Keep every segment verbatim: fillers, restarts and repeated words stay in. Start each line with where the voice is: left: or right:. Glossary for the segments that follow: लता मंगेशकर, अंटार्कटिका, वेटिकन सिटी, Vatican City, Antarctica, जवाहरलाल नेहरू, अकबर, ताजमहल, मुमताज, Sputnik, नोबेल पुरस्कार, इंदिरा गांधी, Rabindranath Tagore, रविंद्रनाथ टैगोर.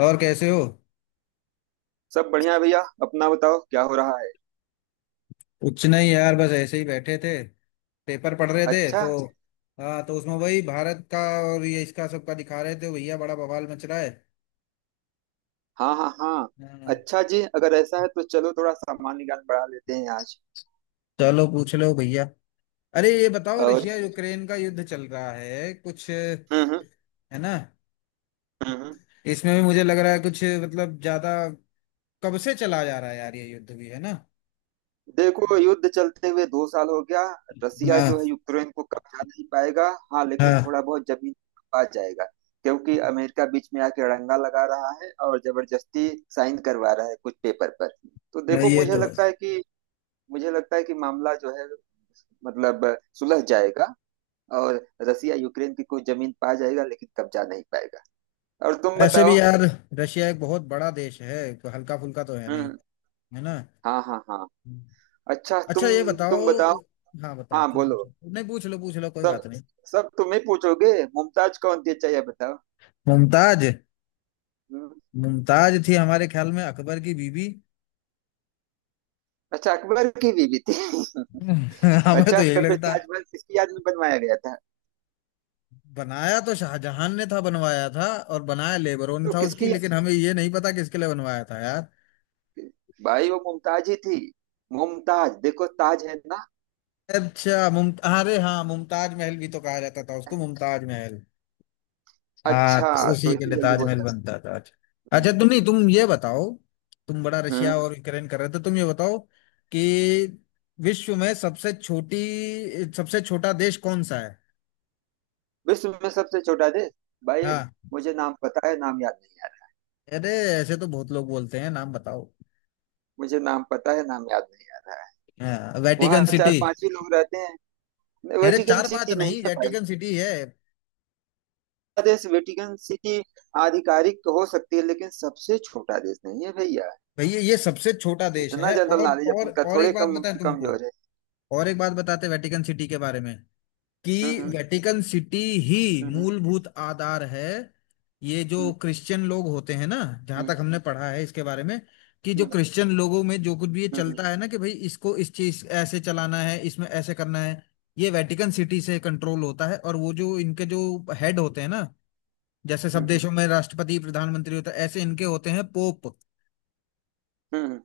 left: और कैसे हो?
right: सब बढ़िया है भैया। अपना बताओ, क्या हो रहा है?
left: कुछ नहीं यार, बस ऐसे ही बैठे थे, पेपर पढ़ रहे थे।
right: अच्छा।
left: तो हाँ, तो उसमें वही भारत का और ये इसका सबका दिखा रहे थे भैया, बड़ा बवाल मच रहा है।
right: हाँ हाँ हाँ।
left: हाँ,
right: अच्छा जी, अगर ऐसा है तो चलो थोड़ा सामान्य ज्ञान बढ़ा लेते हैं आज।
left: चलो पूछ लो भैया। अरे ये बताओ,
right: और
left: रशिया यूक्रेन का युद्ध चल रहा है कुछ
right: हम्म
left: है
right: हम्म
left: ना,
right: हम्म हम्म।
left: इसमें भी मुझे लग रहा है कुछ मतलब ज्यादा कब से चला जा रहा है यार ये युद्ध भी, है ना?
right: देखो, युद्ध चलते हुए दो साल हो गया। रसिया जो है
left: हाँ,
right: यूक्रेन को कब्जा नहीं पाएगा, हाँ लेकिन
left: हाँ,
right: थोड़ा बहुत जमीन पा जाएगा। क्योंकि अमेरिका बीच में आके अड़ंगा लगा रहा है और जबरदस्ती साइन करवा रहा है कुछ पेपर पर। तो देखो,
left: ये
right: मुझे
left: तो
right: लगता
left: है।
right: है कि मुझे लगता है कि मामला जो है, मतलब, सुलझ जाएगा। और रसिया यूक्रेन की कोई जमीन पा जाएगा लेकिन कब्जा नहीं पाएगा। और तुम
left: ऐसे
right: बताओ।
left: भी यार, रशिया एक बहुत बड़ा देश है, हल्का फुल्का तो है नहीं,
right: हम्म।
left: है ना।
right: हाँ हाँ हाँ। अच्छा
left: अच्छा
right: तुम
left: ये बताओ।
right: तुम बताओ।
left: हाँ बताओ,
right: हाँ
left: तुम
right: बोलो।
left: पूछो, नहीं पूछ लो, पूछ लो, कोई
right: सब
left: बात नहीं।
right: सब तुम ही पूछोगे। मुमताज कौन थी, अच्छा ये बताओ।
left: मुमताज।
right: हम्म।
left: मुमताज थी हमारे ख्याल में अकबर की बीबी।
right: अच्छा, अकबर की बीवी थी
left: हमें तो
right: अच्छा,
left: यही
right: सफेद
left: लगता।
right: ताजमहल किसकी याद में बनवाया गया था?
left: बनाया तो शाहजहां ने था, बनवाया था, और बनाया लेबरों ने
right: तो
left: था उसकी,
right: किसकी?
left: लेकिन हमें ये नहीं पता किसके लिए बनवाया था यार।
right: भाई वो मुमताज ही थी। मुमताज, देखो, ताज है ना।
left: अच्छा मुमता अरे हाँ, मुमताज महल भी तो कहा जाता था उसको, मुमताज महल। हाँ
right: अच्छा।
left: तो
right: तो
left: उसी के
right: इतनी
left: लिए
right: जल्दी बोल
left: ताजमहल
right: जाओ।
left: बनता था। अच्छा अच्छा,
right: हम्म
left: तुम नहीं तुम ये बताओ, तुम बड़ा रशिया
right: हम्म।
left: और यूक्रेन कर रहे थे, तुम ये बताओ कि विश्व में सबसे छोटी सबसे छोटा देश कौन सा है?
right: विश्व में सबसे छोटा देश? भाई
left: हाँ।
right: मुझे नाम पता है, नाम याद नहीं।
left: अरे ऐसे तो बहुत लोग बोलते हैं, नाम बताओ।
right: मुझे नाम पता है, नाम याद नहीं आ रहा है।
left: हाँ, वेटिकन
right: वहाँ
left: सिटी।
right: चार पांच ही लोग रहते हैं।
left: अरे
right: वेटिकन
left: चार पांच
right: सिटी नहीं
left: नहीं,
right: है भाई।
left: वेटिकन सिटी है।
right: देश वेटिकन सिटी आधिकारिक तो हो सकती है लेकिन सबसे छोटा देश नहीं है भैया।
left: भैया ये सबसे छोटा देश
right: इतना
left: है।
right: जनरल
left: और
right: नॉलेज
left: और
right: अपन का
left: और एक
right: थोड़े
left: बात
right: कम
left: बताएं तुमको,
right: कमजोर है।
left: और एक बात बताते हैं वेटिकन सिटी के बारे में कि
right: हम्म
left: वेटिकन सिटी ही
right: हम्म
left: मूलभूत आधार है। ये जो
right: हम्म
left: क्रिश्चियन लोग होते हैं ना, जहां
right: हम्म
left: तक हमने पढ़ा है इसके बारे में, कि जो
right: हम्म
left: क्रिश्चियन लोगों में जो कुछ भी ये
right: हम्म हम्म
left: चलता है ना, कि भाई इसको इस चीज ऐसे चलाना है, इसमें ऐसे करना है, ये वेटिकन सिटी से कंट्रोल होता है। और वो जो इनके जो हेड होते हैं ना, जैसे
right: हम्म
left: सब
right: हम्म,
left: देशों में राष्ट्रपति प्रधानमंत्री होता है, ऐसे इनके होते हैं पोप।
right: हम्म, हम्म,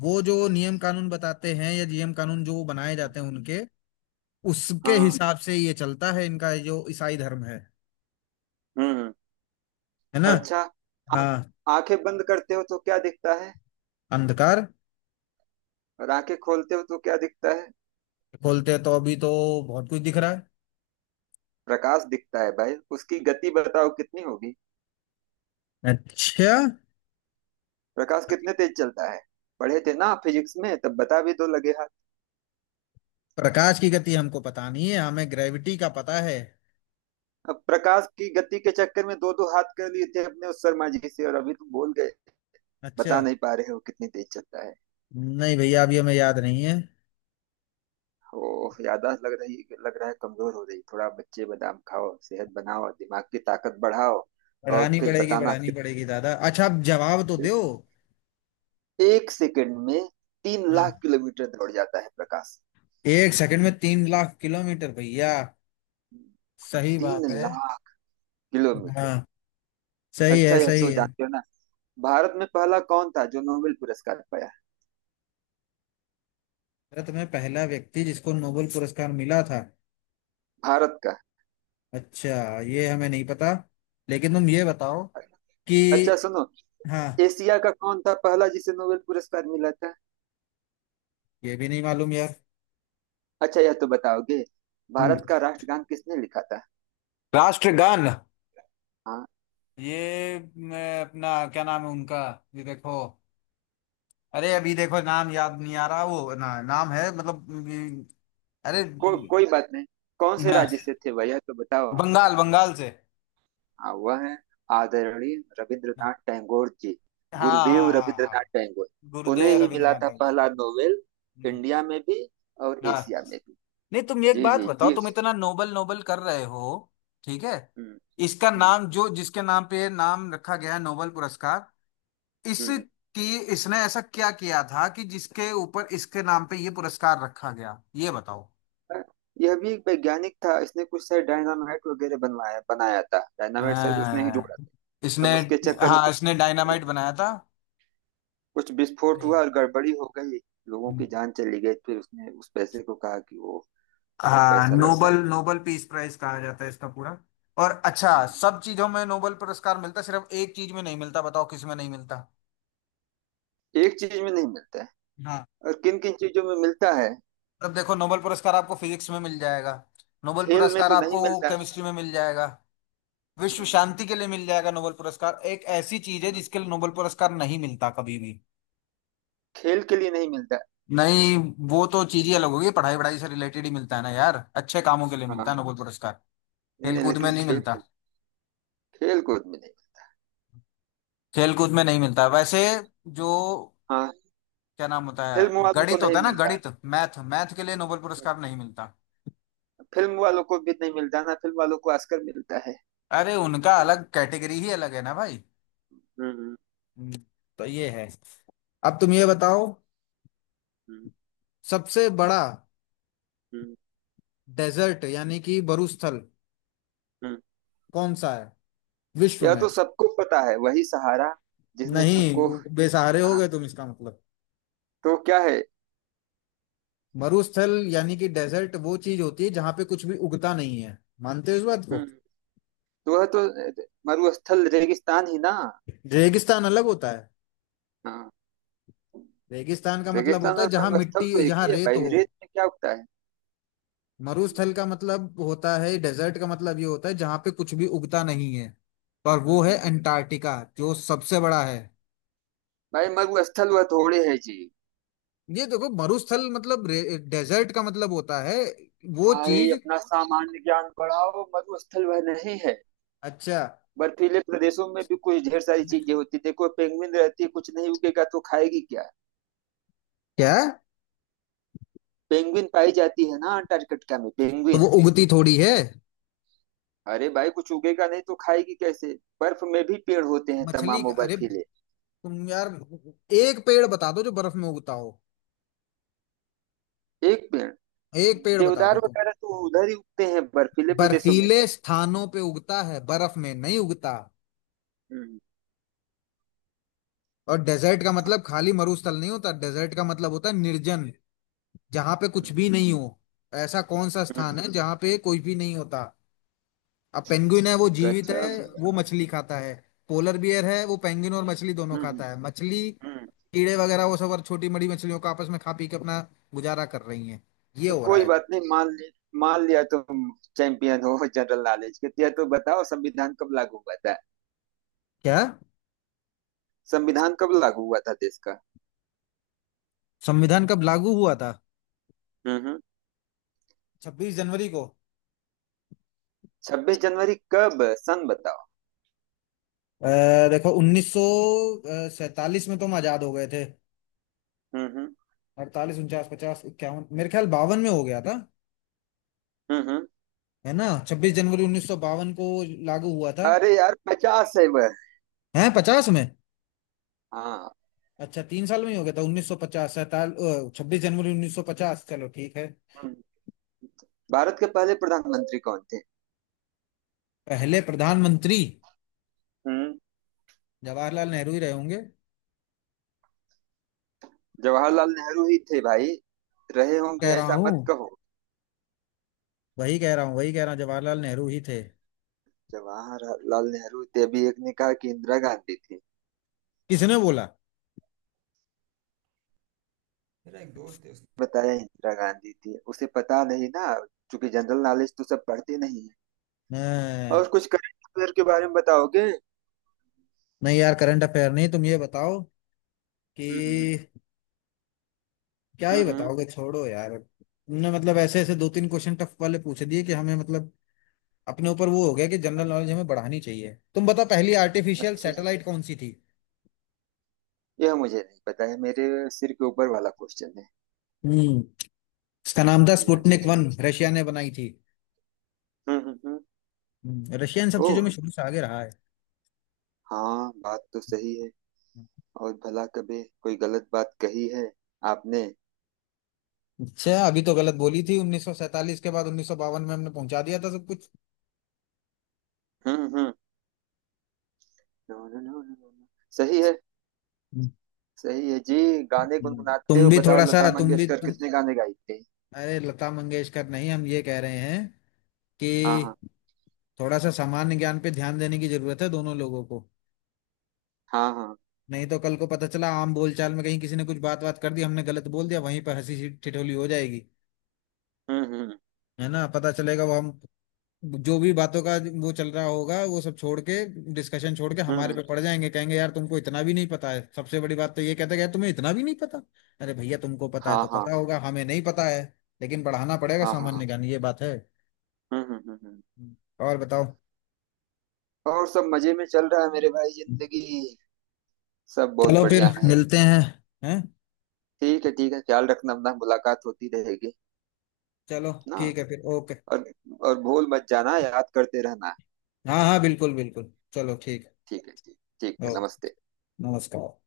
left: वो जो नियम कानून बताते हैं, या नियम कानून जो बनाए
right: हम्म,
left: जाते हैं उनके, उसके
right: हाँ।
left: हिसाब से ये चलता है इनका जो ईसाई धर्म है
right: हम्म हम्म।
left: है ना।
right: अच्छा। आ-
left: हाँ।
right: आंखें बंद करते हो तो क्या दिखता है?
left: अंधकार।
right: और आंखें खोलते हो तो क्या दिखता है?
left: खोलते हैं तो अभी तो बहुत कुछ दिख रहा है।
right: प्रकाश दिखता है भाई, उसकी गति बताओ कितनी होगी?
left: अच्छा।
right: प्रकाश कितने तेज चलता है? पढ़े थे ना फिजिक्स में, तब बता भी दो लगे हाथ।
left: प्रकाश की गति हमको पता नहीं है, हमें ग्रेविटी का पता है।
right: अब प्रकाश की गति के चक्कर में दो दो हाथ कर लिए थे अपने उस शर्मा जी से और अभी तुम भूल गए?
left: अच्छा।
right: बता नहीं पा रहे हो कितनी तेज चलता है।
left: नहीं भैया, अभी हमें याद नहीं है।
right: ओह, याददाश्त लग रही, लग रहा है कमजोर हो रही। थोड़ा बच्चे बादाम खाओ, सेहत बनाओ, दिमाग की ताकत बढ़ाओ। और
left: पढ़ानी
right: फिर
left: पड़ेगी,
right: बताना
left: पढ़ानी
right: कितना।
left: पड़ेगी दादा, अच्छा आप जवाब तो दो।
right: एक सेकंड में तीन लाख
left: हाँ,
right: किलोमीटर दौड़ जाता है प्रकाश।
left: एक सेकंड में तीन लाख किलोमीटर भैया, सही
right: तीन
left: बात है।
right: लाख
left: हाँ
right: किलोमीटर
left: सही
right: अच्छा,
left: है,
right: यह
left: सही
right: तो
left: है।
right: जानते हो ना, भारत में पहला कौन था जो नोबेल पुरस्कार पाया?
left: भारत में पहला व्यक्ति जिसको नोबेल पुरस्कार मिला था,
right: भारत का।
left: अच्छा ये हमें नहीं पता, लेकिन तुम ये बताओ कि
right: अच्छा सुनो,
left: हाँ,
right: एशिया का कौन था पहला जिसे नोबेल पुरस्कार मिला था?
left: ये भी नहीं मालूम यार।
right: अच्छा यह तो बताओगे,
left: हम्म।
right: भारत का राष्ट्रगान किसने लिखा था?
left: राष्ट्रगान,
right: हाँ।
left: ये मैं अपना क्या नाम है उनका, ये देखो, अरे अभी देखो नाम याद नहीं आ रहा, वो ना नाम है मतलब ये- अरे,
right: को, कोई बात नहीं। कौन से
left: ना,
right: राज्य से थे वह, यह तो बताओ।
left: बंगाल, बंगाल से।
right: हाँ, वह है आदरणीय
left: हाँ,
right: रविंद्रनाथ टैगोर जी।
left: हाँ,
right: गुरुदेव
left: हाँ, हाँ,
right: रविंद्रनाथ टैगोर। उन्हें
left: गुरुदेव
right: ही मिला
left: रविंद्रनाथ
right: था
left: टैगोर जी।
right: पहला नोबेल,
left: हम्म,
right: इंडिया में भी और
left: हाँ।
right: एशिया में भी।
left: नहीं तुम एक
right: जी
left: बात
right: जी
left: बताओ,
right: जी।
left: तुम इतना नोबल नोबल कर रहे हो, ठीक है,
right: हम्म
left: इसका
right: हम्म
left: नाम, जो जिसके नाम पे ये नाम रखा गया है, नोबल पुरस्कार,
right: हम्म।
left: इसकी, इसने ऐसा क्या किया था कि जिसके ऊपर, इसके नाम पे ये पुरस्कार रखा गया, ये बताओ।
right: यह भी एक वैज्ञानिक था, इसने कुछ शायद डायनामाइट वगैरह बनवाया, बनाया था। डायनामाइट शायद उसने ही
left: अ,
right: जोड़ा था।
left: इसने,
right: अब उसके चक्कर में
left: हाँ
right: कुछ,
left: इसने डायनामाइट
right: कुछ
left: बनाया था।
right: कुछ विस्फोट
left: नहीं
right: हुआ
left: है।
right: और गड़बड़ी हो गई। लोगों की जान चली गई, फिर उसने उस पैसे को कहा कि वो यह
left: हाँ,
right: पैसा लगना
left: नोबल, नोबल पीस प्राइज कहा जाता है इसका पूरा। और अच्छा,
right: है। हम्म।
left: सब चीजों में नोबल पुरस्कार मिलता है, सिर्फ एक चीज में नहीं मिलता, बताओ किस में नहीं मिलता?
right: एक चीज में नहीं मिलता है।
left: हाँ।
right: और किन किन चीजों में मिलता है?
left: अब देखो नोबल पुरस्कार आपको फिजिक्स में मिल जाएगा, नोबल
right: खेल में
left: पुरस्कार
right: तो नहीं
left: आपको
right: मिलता है।
left: केमिस्ट्री में मिल जाएगा, विश्व
right: हाँ,
left: शांति के लिए मिल जाएगा। नोबेल पुरस्कार, एक ऐसी चीज है
right: हाँ।
left: जिसके लिए नोबेल पुरस्कार नहीं मिलता कभी भी।
right: खेल के लिए नहीं मिलता है।
left: नहीं, वो तो चीज ही अलग होगी, पढ़ाई वढ़ाई से रिलेटेड ही मिलता है ना यार, अच्छे कामों के लिए
right: हाँ।
left: मिलता है नोबेल पुरस्कार।
right: नहीं
left: खेल
right: नहीं,
left: कूद में
right: लेकिन
left: नहीं मिलता,
right: खेल, खेल कूद में नहीं।
left: खेल कूद में नहीं मिलता वैसे। जो
right: हाँ।
left: क्या नाम होता है,
right: फिल्म वालों को
left: गणित
right: नहीं
left: होता है ना,
right: मिलता
left: गणित, मैथ, मैथ के लिए नोबेल
right: है।
left: पुरस्कार नहीं मिलता।
right: फिल्म वालों को भी नहीं मिलता ना, फिल्म वालों को ऑस्कर मिलता है।
left: अरे उनका
right: हम्म
left: अलग, कैटेगरी ही अलग है ना भाई।
right: हम्म।
left: हम्म, तो ये है। अब तुम ये बताओ, सबसे बड़ा
right: हम्म
left: डेजर्ट, यानी कि मरुस्थल,
right: हम्म।
left: कौन सा है विश्व
right: यह
left: में?
right: तो सबको पता है, वही सहारा। जिसने
left: नहीं,
right: सबको।
left: वो बेसहारे हो
right: हाँ।
left: गए तुम, इसका मतलब,
right: तो क्या है?
left: मरुस्थल यानी कि डेजर्ट, वो चीज होती है जहां पे कुछ भी उगता नहीं है, मानते हो इस बात को?
right: हम्म। तो वह तो, मरुस्थल रेगिस्तान ही ना।
left: रेगिस्तान अलग होता है,
right: हाँ।
left: रेगिस्तान का मतलब
right: रेगिस्तान
left: होता है
right: और
left: जहां
right: मरुस्थल
left: मिट्टी,
right: तो एक
left: जहां
right: ही है
left: रेत
right: भाई,
left: हो।
right: रेत में क्या उगता है? हम्म,
left: मरुस्थल का मतलब होता है, डेजर्ट का मतलब ये होता है जहां पे कुछ भी उगता नहीं है, और वो
right: हम्म।
left: है
right: हम्म।
left: अंटार्कटिका, जो सबसे बड़ा है।
right: भाई मरुस्थल वह थोड़े है जी।
left: ये देखो, मरुस्थल मतलब रे- डेजर्ट का मतलब होता है वो
right: भाई
left: चीज।
right: अपना सामान्य ज्ञान बढ़ाओ, मरुस्थल वह नहीं है।
left: अच्छा
right: बर्फीले प्रदेशों में भी कुछ ढेर सारी चीजें होती, देखो पेंगुइन रहती है, कुछ नहीं उगेगा तो खाएगी क्या?
left: क्या,
right: पेंगुइन पाई जाती है ना अंटार्कटिका में,
left: तो वो
right: पेंगुइन।
left: उगती थोड़ी है।
right: अरे भाई कुछ उगेगा नहीं तो खाएगी कैसे? बर्फ में भी पेड़ होते हैं
left: मछली
right: तमामों
left: का- अरे
right: बर्फीले।
left: तुम यार, एक पेड़ बता दो जो बर्फ में उगता हो,
right: एक पेड़।
left: एक पेड़ बता
right: देवदार
left: दो तुम।
right: वगैरह तो उधर ही उगते हैं बर्फीले प्रदेशों में
left: बर्फीले
right: भी।
left: स्थानों पे उगता है, बर्फ में नहीं उगता।
right: हम्म
left: और डेजर्ट का मतलब खाली मरुस्थल नहीं होता, डेजर्ट का मतलब होता है निर्जन, जहां पे कुछ भी
right: हम्म।
left: नहीं हो। ऐसा कौन सा स्थान
right: हम्म,
left: है जहां पे कोई भी नहीं होता? अब पेंगुइन है, वो जीवित है,
right: गजब।
left: वो मछली खाता है, पोलर बियर है वो पेंगुइन और मछली दोनों
right: हम्म
left: खाता है, मछली,
right: हम्म।
left: कीड़े वगैरह वो सब, और छोटी बड़ी मछलियों को आपस में खा पी के अपना गुजारा कर रही है, ये
right: तो
left: हो रहा
right: कोई
left: है।
right: बात नहीं, मान ले। मान लिया तुम चैंपियन हो जनरल नॉलेज के। तो या तो बताओ, संविधान कब लागू हुआ था?
left: क्या?
right: संविधान कब लागू हुआ था देश का?
left: संविधान कब लागू हुआ था?
right: हम्म हम्म।
left: छब्बीस जनवरी को।
right: छब्बीस जनवरी कब, सन बताओ।
left: अ, देखो, उन्नीस सौ सैतालीस में तो हम आजाद हो गए थे,
right: हम्म
left: अड़तालीस, उनचास, पचास, इक्यावन, मेरे ख्याल बावन में हो गया था,
right: हम्म हम्म।
left: है ना, छब्बीस जनवरी उन्नीस सौ बावन को लागू हुआ था।
right: अरे यार पचास है वह।
left: है पचास में?
right: हाँ।
left: अच्छा, तीन साल में ही हो गया था, उन्नीस सौ पचास सैताल छब्बीस जनवरी उन्नीस सौ पचास, चलो ठीक है।
right: हम्म। भारत के पहले प्रधानमंत्री कौन थे?
left: पहले प्रधानमंत्री,
right: हम्म।
left: जवाहरलाल नेहरू ही रहे होंगे।
right: जवाहरलाल नेहरू ही थे भाई। रहे
left: कह
right: होंगे
left: रहा
right: ऐसा मत
left: हूँ,
right: कहो।
left: वही कह रहा हूँ वही कह रहा हूँ जवाहरलाल नेहरू ही थे।
right: जवाहरलाल नेहरू थे, अभी एक ने कहा कि इंदिरा गांधी थी।
left: किसने बोला?
right: मेरा एक दोस्त है, उसने बताया इंदिरा गांधी थी, उसे पता नहीं ना, क्योंकि जनरल नॉलेज तो सब पढ़ते नहीं है।
left: अ,
right: और कुछ करंट अफेयर के बारे में बताओगे?
left: नहीं यार करंट अफेयर नहीं, तुम ये बताओ कि
right: हम्म
left: क्या
right: हम्म
left: ही
right: हम्म, हम्म।
left: बताओगे, छोड़ो यार, तुमने मतलब ऐसे ऐसे दो तीन क्वेश्चन टफ वाले पूछ दिए कि हमें, मतलब अपने ऊपर वो हो गया कि जनरल नॉलेज हमें बढ़ानी चाहिए। तुम बताओ, पहली आर्टिफिशियल
right: अच्छा,
left: सैटेलाइट कौन सी थी?
right: यह मुझे नहीं पता है, मेरे सिर के ऊपर वाला क्वेश्चन है।
left: हम्म। इसका नाम था
right: जी हाँ जी
left: स्पुतनिक
right: हाँ।
left: वन, रशिया ने बनाई थी।
right: हम्म हम्म हम्म।
left: हम्म, रशिया इन सब
right: ओह।
left: चीजों में शुरू से आगे रहा है।
right: हाँ बात तो सही है। और भला कभी कोई गलत बात कही है आपने?
left: अच्छा, अभी तो गलत बोली थी, उन्नीस सौ सैंतालीस के बाद उन्नीस सौ बावन में हमने पहुंचा दिया था सब कुछ।
right: हम्म हम्म। No no no no no no. सही है, सही है जी। गाने
left: हम्म।
right: गुनगुनाते
left: तुम
right: हो,
left: भी
right: बताओ
left: थोड़ा
right: लता
left: सा तुम भी
right: मंगेशकर
left: तुम
right: कितने गाने गाई थी?
left: अरे लता मंगेशकर नहीं, हम ये कह रहे हैं
right: हाँ हाँ
left: कि थोड़ा सा सामान्य ज्ञान पे ध्यान देने की जरूरत है, दोनों लोगों को।
right: हाँ हाँ।
left: नहीं तो कल को पता चला, आम बोलचाल में कहीं किसी ने कुछ बात बात कर दी, हमने गलत बोल दिया, वहीं पर हंसी ठिठोली हो जाएगी,
right: हम्म हम्म
left: है ना। पता चलेगा वो हम जो भी बातों का वो चल रहा होगा, वो सब छोड़ के, डिस्कशन छोड़ के,
right: हम्म हम्म।
left: हमारे पे पड़ जाएंगे, कहेंगे यार तुमको इतना भी नहीं पता है, सबसे बड़ी बात तो ये, कहते गए तुम्हें इतना भी नहीं पता। अरे भैया तुमको पता है
right: हाँ
left: तो
right: हाँ
left: पता होगा, हमें नहीं पता है, लेकिन बढ़ाना पड़ेगा
right: हाँ हाँ हाँ।
left: सामान्य ज्ञान, ये बात है।
right: हम्म हम्म हम्म हम्म।
left: और बताओ।
right: और सब मजे में चल रहा है मेरे भाई, जिंदगी सब बहुत
left: चलो फिर
right: बढ़िया है।
left: मिलते हैं। हैं?
right: ठीक है ठीक है, ख्याल रखना अपना, मुलाकात होती रहेगी
left: चलो
right: ना।
left: ठीक है, फिर ओके।
right: और और भूल मत जाना, याद करते रहना।
left: हाँ हाँ, बिल्कुल बिल्कुल, चलो, ठीक
right: ठीक है, ठीक, ठीक
left: है,
right: है,
left: ओके,
right: नमस्ते।
left: नमस्कार।